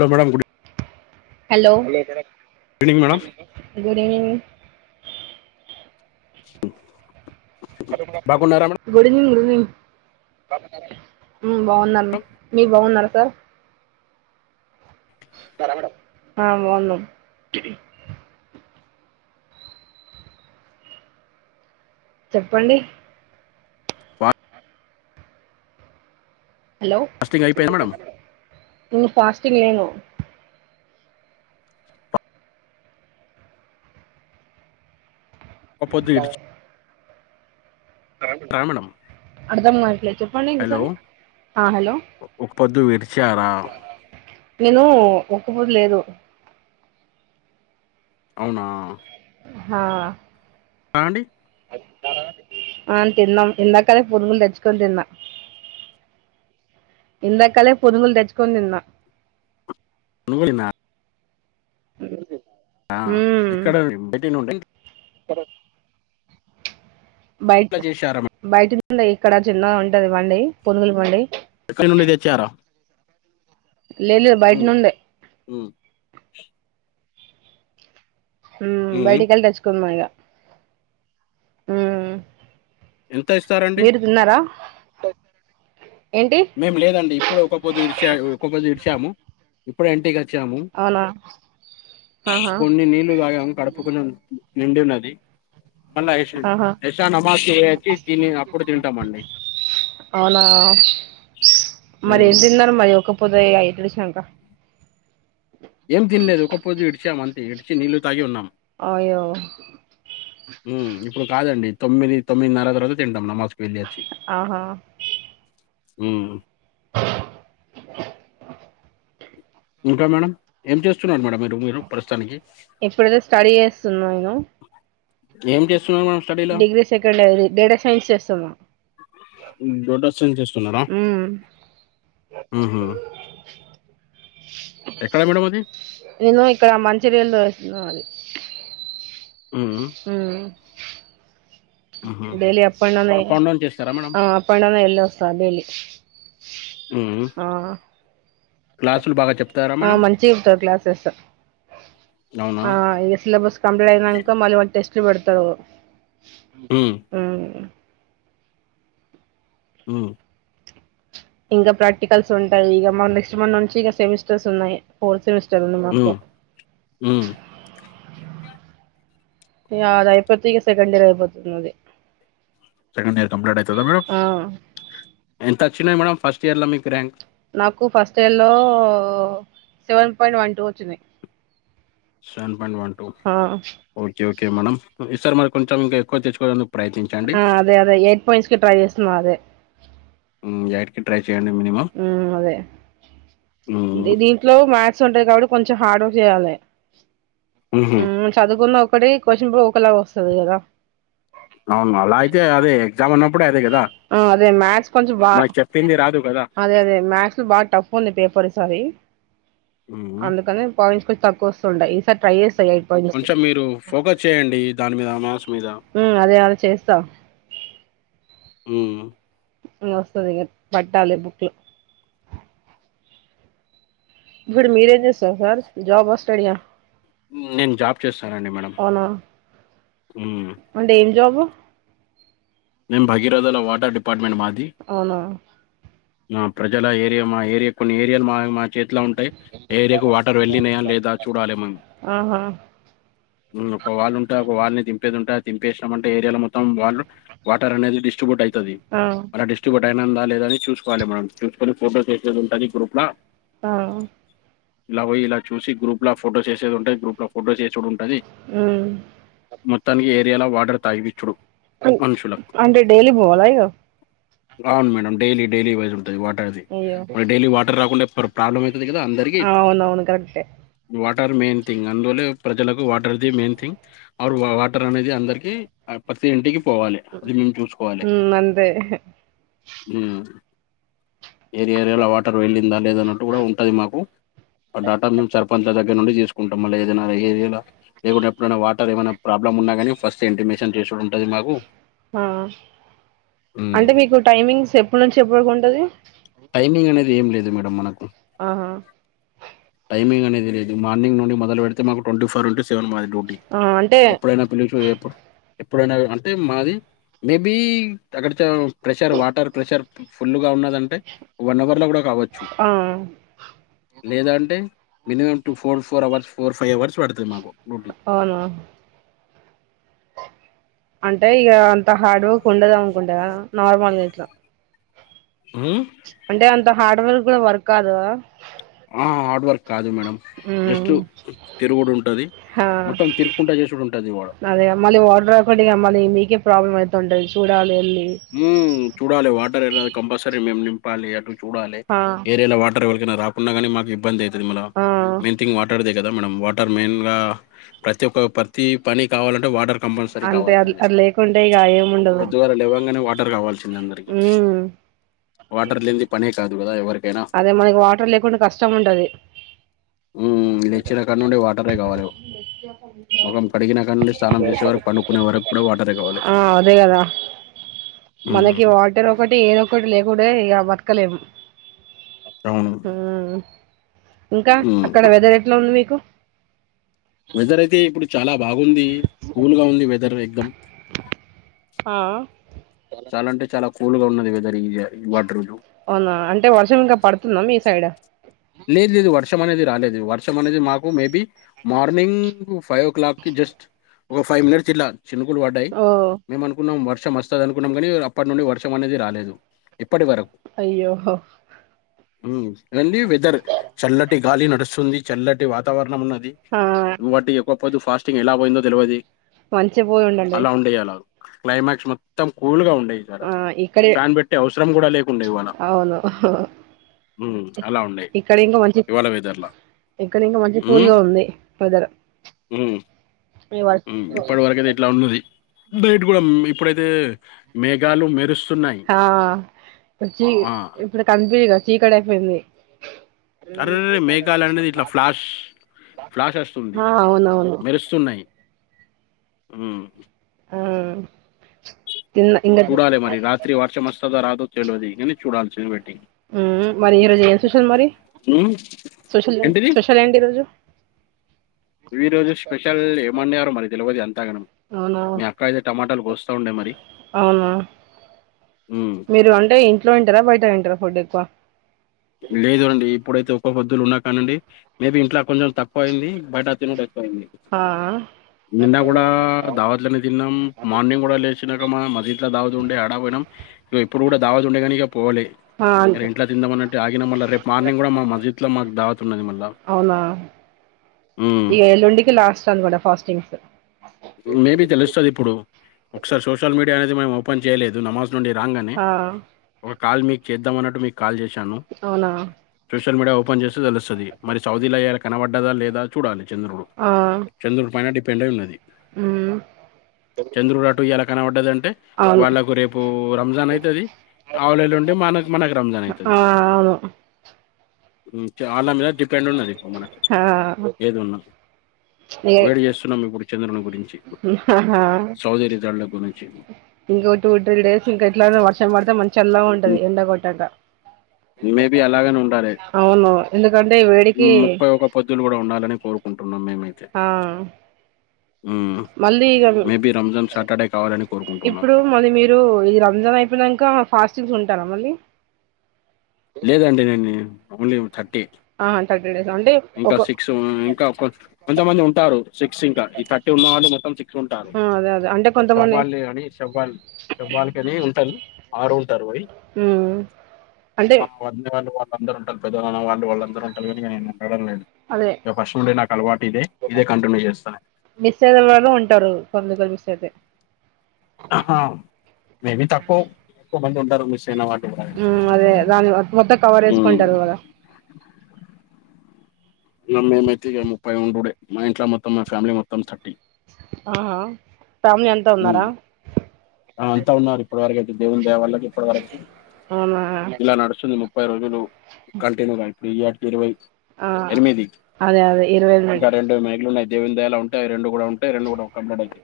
Hello madam good hello hello madam good evening madam good evening ఉ good evening good evening బాగున్నారా madam మ్మ్ బాగున్నాను మీరు బాగున్నారా సార్ ఆ బాగున్నారా చెప్పండీ వా హలో ఫాస్టింగ్ అయిపోయిందా మేడం నేన్ ఫాస్టింగ్ లేను ఒక్క పొద్దు ఇడిచి హలో అర్థం గావట్లే చెప్పండి హలో ఇంకొసారి ఆ హలో ఒక పొద్దు విడిచారా నేనూ ఒక్కప్పుర్ లేదు అవునా ఆ ఆ అండి అ తిన్నాం ఇందాకలే పునుగులు తెచ్చుకొని తిన్నా ఇందాకలే పునుగులు తెచ్చుకొని తిన్నా పునుగులు తిన్నా [unintelligible] ఆ ఇక్కడ బయటినే ఉంటయి. సరే బయట్ ఎట్లా చేశారా మేడం బయటిని ఉంది ఇక్కడ చిన్నగా ఉంటది బండి పునుగులు బండి ఎక్కడ నుండి తెచ్చారా లే లేదు బయటి ఉమ్, నుండే ఉమ్, హ్మ్ ఉమ్. బయటికెల్లి తెచ్చుకున్నాం ఇగా హ్మ్ ఎంత ఇస్తారండి ఏంటి మేము లేదండి ఇప్పుడు ఒక పొద్దు ఇడిచా ఒక పొద్దు ఇడిచాము ఇప్పుడే ఇంటికేల్ వచ్చాము అవునా ఆహా కొన్ని నీళ్లు తాగాము కడుపు కొంచెం నిండి ఉన్నది మళ్ళా యాష్ ఆహా యషా నమాజ్ కి పోయచ్చి అప్పుడు తింటామండి. అవునా మరి ఎం ఉమ్. తిన్నారు మయ్ ఒక పొద్దు అయి ఇడిశినంక ఏం తినలేదు ఒక పొద్దు ఇడిచామంతే ఇడిచి నీళ్ళు తాగి ఉన్నాం. అయ్యో హ్మ్ ఇప్పుడు కాదండి. తొమ్మిది తొమ్మిదిన్నర తరవాత తింటాం నమాజ్ ఆహా హ్మ్ ఇంకా మేడం ఏం చేస్తున్నారు మేడం మీరు మీరు ప్రస్తుతానికి? ఇప్పుడైతే స్టడీ చేస్తున్నా నేను ఏం చేస్ డిగ్రీ సెకండ్ ఇయర్ ఇది డేటా సైన్స్ చేస్తున్నా, డేటసైన్స్ చేస్తున్నారా మ్మ్ ఆహా నేను ఇక్కడ మంచిర్యలొ చేస్తున్నా [inaudible] హ్మ్. ఊ హుహు. Daily up and down down చేస్తారా మేడం? ఆ అప్ అండ్ డౌన్ వెళ్ళొస్తా డైలీ హ్మ్. క్లాసులు బాగా చెప్తారా ఆ మేడం? మంచి గా చెప్తారు క్లాసెస్ అవునా? ఆ ఇ సిలబస్ కంప్లీట్ అయినాక మళ్ళీ టెస్ట్ టెస్ట్ పెడుతారు హ్మ్. ఊ ఉ ఇంకా ప్రాక్టికల్స్ ఉంటాయి ఇక నెక్స్ట్ మంత్ నుంచి ఇక సెమిస్టర్స్ ఉన్నాయి ఫోర్త్ సెమిస్టర్ సెమిస్టర్ మాకు హ్మ్. హ్మ్. ఇక అది అయిపోతే ఇగ సెకండ్ ఇయర్ అయిపోతుంది నాది సెకండ్ ఇయర్ కంప్లీట్ అవుతుందా మేడం ఎంత వచ్చినాయి మేడం ఫస్ట్ ఫస్ట్ ఇయర్లో మీకు ర్యాంకు నాకు ఫస్ట్ ఇయర్ లో సెవెన్ పాయింట్ వన్ టూ వచ్చింది seven point one two okay okay madam ఈసారి మరి కొంచెం ఇంకా ఎక్కువ తెచ్చు ఆ అదే అదే ఎయిట్ పాయింట్స్ కి ట్రై చేస్తున్నా అదే హ్మ్. ట్రై చేయండి మినిమమ్. ఊ అదే హ్మ్. దీంట్లో మ్యా మ్యాథ్స్ ఉంటాయి కాబట్టి కొంచెం కాబటి కొంచెం హార్డ్ వర్క్ చేయాలి హుహు. ఊ చదువుకున్న అప్పుడే క్యూస్షన్ బుక్ ఒకలా వస్తుంది కదా అవును అలా అయితే అదే ఎగ్జామ్ అన్నప్పుడే అదే కదా అదే మ్యాథ్స్ కొంచెం బాగా రాదు కదా! అదే అదే మ్యాథ్స్ బాగా టఫ్ ఉంది పేపర్ ఈసారి [inaudible] హ్మ్. అందుకని పవించకొ తక్కువ వస్తుండాయి ఈసారి ట్రై చేస్త కొంచెం మీరు ఫోకస్ చేయండి దాని మీద మ్యాథ్స్ మీద ఉ అదే అద చేస్తా ఆ వస్తుది పట్టాలి బుక్కులో ఇప్పుడు మీరేం చేస్తారు సార్ జాబ్ వస్తడీగా నేను జాబ్ చేస్తానండి మేడం అంటే ఏం జాబు నిమ్ భగగిరదా వాటర్ డిపార్ట్ అపమెట్ మాది అవునా ప్రజల ఏరియా మా ఏరియా కొన్ని ఏరియాలు మా మా చేతిలో ఉంటాయి ఏరియాకు వాటర్ వెళ్లినయా లేదా చూడాలి మేము ఆహా ఒక వాళు ఉంటే ఒకళ్ళని టా తిపేస్తామంటే ఏరియా మొత్తం వాళ్ళు వాటర్ అది డిట్రిబ్యట్యితే ది ఆ అ డిస్టబట్ ప్రైనందా లేదని చూసుకోవాలి మనం చూసుకొని ఫోటో వేసేది ఉంటాంది గ్రూప్ లో ఆ ఇలా పోయి ఇలా చూసి గ్రూప్ లో ఫో వే ఉంటే గ్రూప్ లో ఫోటోస్ చ అది ఉమ్ మొత్తానికి ఏ లా వాడర్ తాగివిచ్చుడు అంటే లీ బోలయి అవును మేడం డైలీ డైలీ వైజ ఉంట వాటర్ది మన డైలీ వాటర్ రాకుండా కాలలో అవున అవును కరెక్ ఆర్ మెయిన్ థింగ్ అందులో ప్రజలకు వాట ది మెయిన్థింగ్ ఆర్ వాటర్ అనేది అందరికి ప్రతి ఇంటికి కోవాలి అది మేను చూసుకోవాలి ఉమ్ అంతే ఏరి ఏరియాలో వాటర్ వెలి ఉందా లేదన్నట్టు కూడా ఉంటుంది. మాకు ఆ డాటా మేము సర్పంచ్ల దగ్గర నుండి తీసుకుంటాం. మళ్ళీ ఏదైనా ఏయా లేకుడా ఎప్పుడైనా వాటర్ ఏమైనా ప్రాబ్లమ్ ఉన్నాగానీ ఫస్ట్ ఎంటిమేషన్ చేసి ఉంటుంది మాకు. హ ఉమ్, అంటే మీకు టైమింగ్స్ ఎప్పటి నుంచి ఎప్పటికు ఉంటుంది. టైమింగ్ అనేది ఏం లేదు మేడమ్ మనకు ఆహా టైమింగ్ అన్నేది లేదు. మార్నింగ్ నుండి మొద పెడితే మాకు ట్వీ ఫోర్ ఇంట సెన్ మది డ్యూటీ ఆ అంటే ఎప్పుడ ఏన పిలి చ ఏప్పుడు ఎప్పుడుయినా అ మాది మేబి అక్కడ చ ప్రెషర్ వాటర్ ప్రెషర్ ఫుల్ గా ఉన్న దంటే వన్ అవర్ లో కూడా కావచ్చు ఆ లేదా అంటే మినిమమ్ టు ఫో ఫోర్ అవర్స్ ఫోర్ అవర్స్ డుతు మాకు రూటి అవును అంటే ఇక అంత హార్డ్ వర్క్ ఉండదు. అనుకుంటే కదా నార్మల్ గట్లా ఉమ్, అంటే అంత హార్డ్ వర్క్ కూడా వర్క్ కాదా ఆ హార్డ్ వర్క్ కాదు మేడం జస్ట్ ఉమ్ తిరుగుడుంటది. ఆ మొత్తం తిరుక్కుంటా చేసిడుంటది వాడ అదే మళ్ళీ తొంటది చూడాల్లేల్లి హుమ్ చూడాలి వాటర్ ఎలా కంపల్సరీ ఏమేమ్ నింపాలి అటు చూడాలి ఆ ఏరేలా వాట్ టర్ ఎవల్లకైనా రాకున్నా గాని మాకు ఇబ్బంది తది మళ్లా ఆ మెయిన్ థింగ్ వాటర్ ది అయి త్ కదా మేడమ్ వాటర్ మెయిన్ గా ప్రతి ఒక ప్రతి పని కావాలంటే వాటర్ కంపల్సరీ అంతే కావాల్సిందే అంతలేకుంటే ఇగ ఏముండదు. పొద్దుగాల లేవగానే వాటర్ కావాలిస్ సిందే అందరికి ఉమ్ వాటర్ లేన్ది పనే కాదు. కదా ఎవర్క్ ఏనాఫ్ అదే మనకి వాటర్ లేకుండా కష్టం ఉంటది ఉమ్ లేచ్చిన కాడ్నుండి వాటరే కావాలి. ముఖం కడిగిన కాడా నుండి స్నానం జేసే వరకు, పండుకునే వరకు కూడా వాటరే కావాలి. ఆ అదే కదా మనకి మ్మ్, వాటర్ ఒకటి ఏదోక్కటి లేకుంటే ఇగ బతక్ క లేము అవును ఉమ్ ఇంకా మ్మ్. అక్కడ వెదరేట్లా ఉంది మీకు వెదరైయితే ఇప్పుడు చాలా బాగు ఉంది కూల్గా ఉంది. వెదర్ ఎక్దామ్ ఆ చాలా అంటే చాలా కూల్గా ఉన్నది వెదర్ ఈ య ఈ వాల్టి రోజు అవునా అంటే వర్షం ఇంకా పడ్తుందా మీ సైడ్ లేదు లేదు వర్షం అనేది రాలేదు వర్షం అనేది మాకు maybe morning five o'clock కి జస్ట్ ఒక ఫైవ్ మినిట్స్ ఇట్లా చినుకులు వడ్డాయ్ ఓ మేము అనుకున్నామ్ వర్ వర్షం వస్తదనుకున్నమ్ గానీ అప్పటి నుండి వర్షమనేది రాలేదు ఇప్ ఇప్పటివరకు అయ్యో ఉమ్ అన్ని వె సరే చల్లటి గాలి నడుస్తుంది. చల్లటి వాతావర్ణం ఉన్న ఆ వాటి ఒక్కపొద్దు ఫాస్ట్ స్టింగ్ ఎలా పోయిందో తెల్వది. మంచిగాపోయి ఉండండి. క్లైమాక్స్ మొత్తం కూల్గా ఉం ఆ ఇక్కడే ఫ్యాన్ పెట్టే అవసరం గుడా లేకుండే ఇవాళ అవును ఉమ్ అలా ఉండే ఇక్కడ ఇంకా మంచి ఇక్కడ ఇంకా మంచి హ్మ్. కూల్గా ఉంది వెదర్ ఈ వ మ్ ఇప్పటి వరకయితే ఇట్ల ఉన్నది బైట కూడా మే ఇప్పుడతే మేఘాలు మెరుస్ హ జి ఆ! ఇప్పుడు కనిపియదుగా చీ చీకటై పోయింది. అర్రే మేఘాలనేది ఇట్లా ఫ్లాష్ ఫ్లాష్ వస్తుంది. ఆ అవునవును మెరుస్తున్నాయి. ఉమ్ మ్ చూడాలి మరి రాత్రి వర్ష మస్ స్తదో రాదో తెల్వది కానీ చూడాల్సిన మ్ మరి ఈ రోజు ఏ స్పెషల్ మరి హ్మ్. స్పెషల్ స్పెషల్ ఏంటి ఈరోజు ఈ రోజు స్పెషల్ ఏమండారో మరి తెల్వది అం అవునా కోస్తా ఉండే మరి. అవునా హ్మ్. మీరు అంటే ఇంట్లో తింటరా బయట తింటరా ఫుడ్ ఎక్కువ లేదు అండి ఇప్పుడైతే ఒక పొద్దులు ఉన్న కాడ్నుండి మే బి ఇంట్ల కొంచెం తక్కవయింది. బయట తినుడు ఎక్కవ ఆ నిన్న కూడా దావత్లనే తిన్నాం. మార్నింగ్ గుడా లేచినాక మా మర్ది ఇంట్ల దావతు ఉండే ఆడా పోయినం. ఇగో ఇప్పుడు కూడా దావతు ఉండే కానీ ఇగ పోలే ఆ ఇయల ఇంట్ల తిందామ అన్న అగిన మళ్ళ రేపు మార్నింగ్ కూడా మా మస్జిద్ లో మాకు దావతు ఉన్నది మళ్ళా హ్మ్. ఇగ ఎల్లుండికి లాస్ట్ అన్నమాట ఫాస్టింగ్స్ మే బి తెలుస్తది ఇప్పుడు ఒకసారి సోషల్ మీడియా అనేది మేము పంచేయలేదు నమాస్ నుండి రాంగనే ఆ కాల్ మీకు చేద్దామన్నట్టు మీక్ కాల్ చేశాను అవునా సోషల్ మీడియా ఓపెన్ చేస్తే తెలుస్తది మరి సౌదిల ఇయాల కనపడ్డదా లేదా చూడాలి చంద్రుడు ఆ చంద్రుడు పైన డిప్ పెండే ఉన్నది మ్మ్ చంద్రుడు అటు ఇయాల కనపడ్డదంటే అవును వాళ్ళకు రేపు రంజాన్ అయితది ఆవులెల్లుండి మనకు మనకు రంజాన్ అయితది ఆ అవును మ్మ్ ఆళ్ళ మీద డిపెండ్ ఉన్నది ఇప్పుడు మనకు ఆ ఏది ఉన్నా ఏ వేడి చేస్తున్నాం ఇప్పుడు చంద్రుని గురించి ఆహా సౌదిరి దాన్ల గురించి ఇంకో టూ త్రీ డేస్ ఇంకా ఎట్లా వర్షం పడితే మంచిల్లా ఉంటది ఎండ కొట్టక మేబి అలాగనే ఉండాలి అవును ఎందుకంటే ఈ వేడికి మ్మ్ ముప్పై ఒక పద్దులు కూడా ఉండాలని కోరు ఆ హ్మ్. మళ్ళీ ఇగ మేబీ రంజాన్ సాటర్డే కావాలని కోరుకుంటున్నాం. ఇప్పుడు మళ్ళీ మీరు ఇది రంజాన్ అయిపోయినంక ఫాస్టింగ్స్ ఉంటా టారా మళ్ళీ లేదండి నేన్ని అమూల్యం థర్టీ ఆహా థర్టీ డేస్ అంటే ఇంకా ఒక సిక్స్ మ్ ఇంకా కొ కొంతమంది ఉంటారు. సిక్స్ ఇంకా ఈ థర్టీ ఉన్నవాళ్ళు మొత్తం సిక్స్ ఉంటారు. ఆ అదే అదే అంటే చెవవాళు కొంతమంది సేప్పాలి, అని సేప్పాలి సేప్పాలికని ఉంటావ్ ఆరు ఉంటారు. వై మ్మ్ [unintelligible] అంటే [unintelligible] అందరు ఉంటారు వాళ్ళు వాళ్ళందరూ ఉంటారు కాని ఇగ నేను అడగలేను లేదు అదే ఇగ ఫస్ట్ నుండి నాకు అలవాటు ఇదే ఇదే కంటిన్యూ చేస్తాను మిస్ అయిన వాళ్ళు ఉంటారు కొందరు మిస్ అయితే ఆహా మేబీ తకౌవ్ కో మంది ఉంటారు మిస్స్ ఉమ్ అదే దాన్ మొత్తం కవర్ హ్మ్. ఏసుకుంటరు కదా మేమైతే ఇగ ముప్పై ఉండుడే మా ఇంట్లో మొత్తం మా ఫ్యామిలీ మొత్తం థర్టీ ఆహా ఫ్యామిలీ అంతా ఉమ్ ఉన్నారా అంతా ఉన్నరు ఇప్పటివరకై దేవున్ దయా వల్ల ఇప్పడ్ వరకి అవునా ఇలా నడుసుందేమో ముప్పై రోజులు కంటిన్యూగాన్ వేయ్ ఆట్ కి ఇరవై ఆ అదే అదే ఇరవైమే డే దేవున్ దయాలా ఉంటయ్ రెండు గుడా ఉంటాయ్ రొండు గుడా కమ్ లా డైతే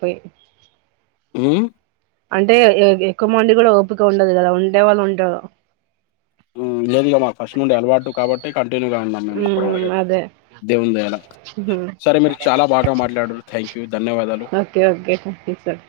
పోయి మ్మ్ అంటే ఎక్కువ మంది కూడా ఓపిక ఉండదు కదా ఉండే వాళ్ళు ఉంటారు మ్మ్ లేదులే మాకు ఫస్ట్ నుండి అలవాటు కాబట్టి కట్ తేనుగ ఉన్నం మేము ఇప్పడ్ మ్మ్ వరకైతే దేవున్ దయాల అదే సరే మీరు చాలా బాగా మాట్లాడుర్ థ్యాంక్ యూ ధన్యవాదాలు okay okay sir yes sir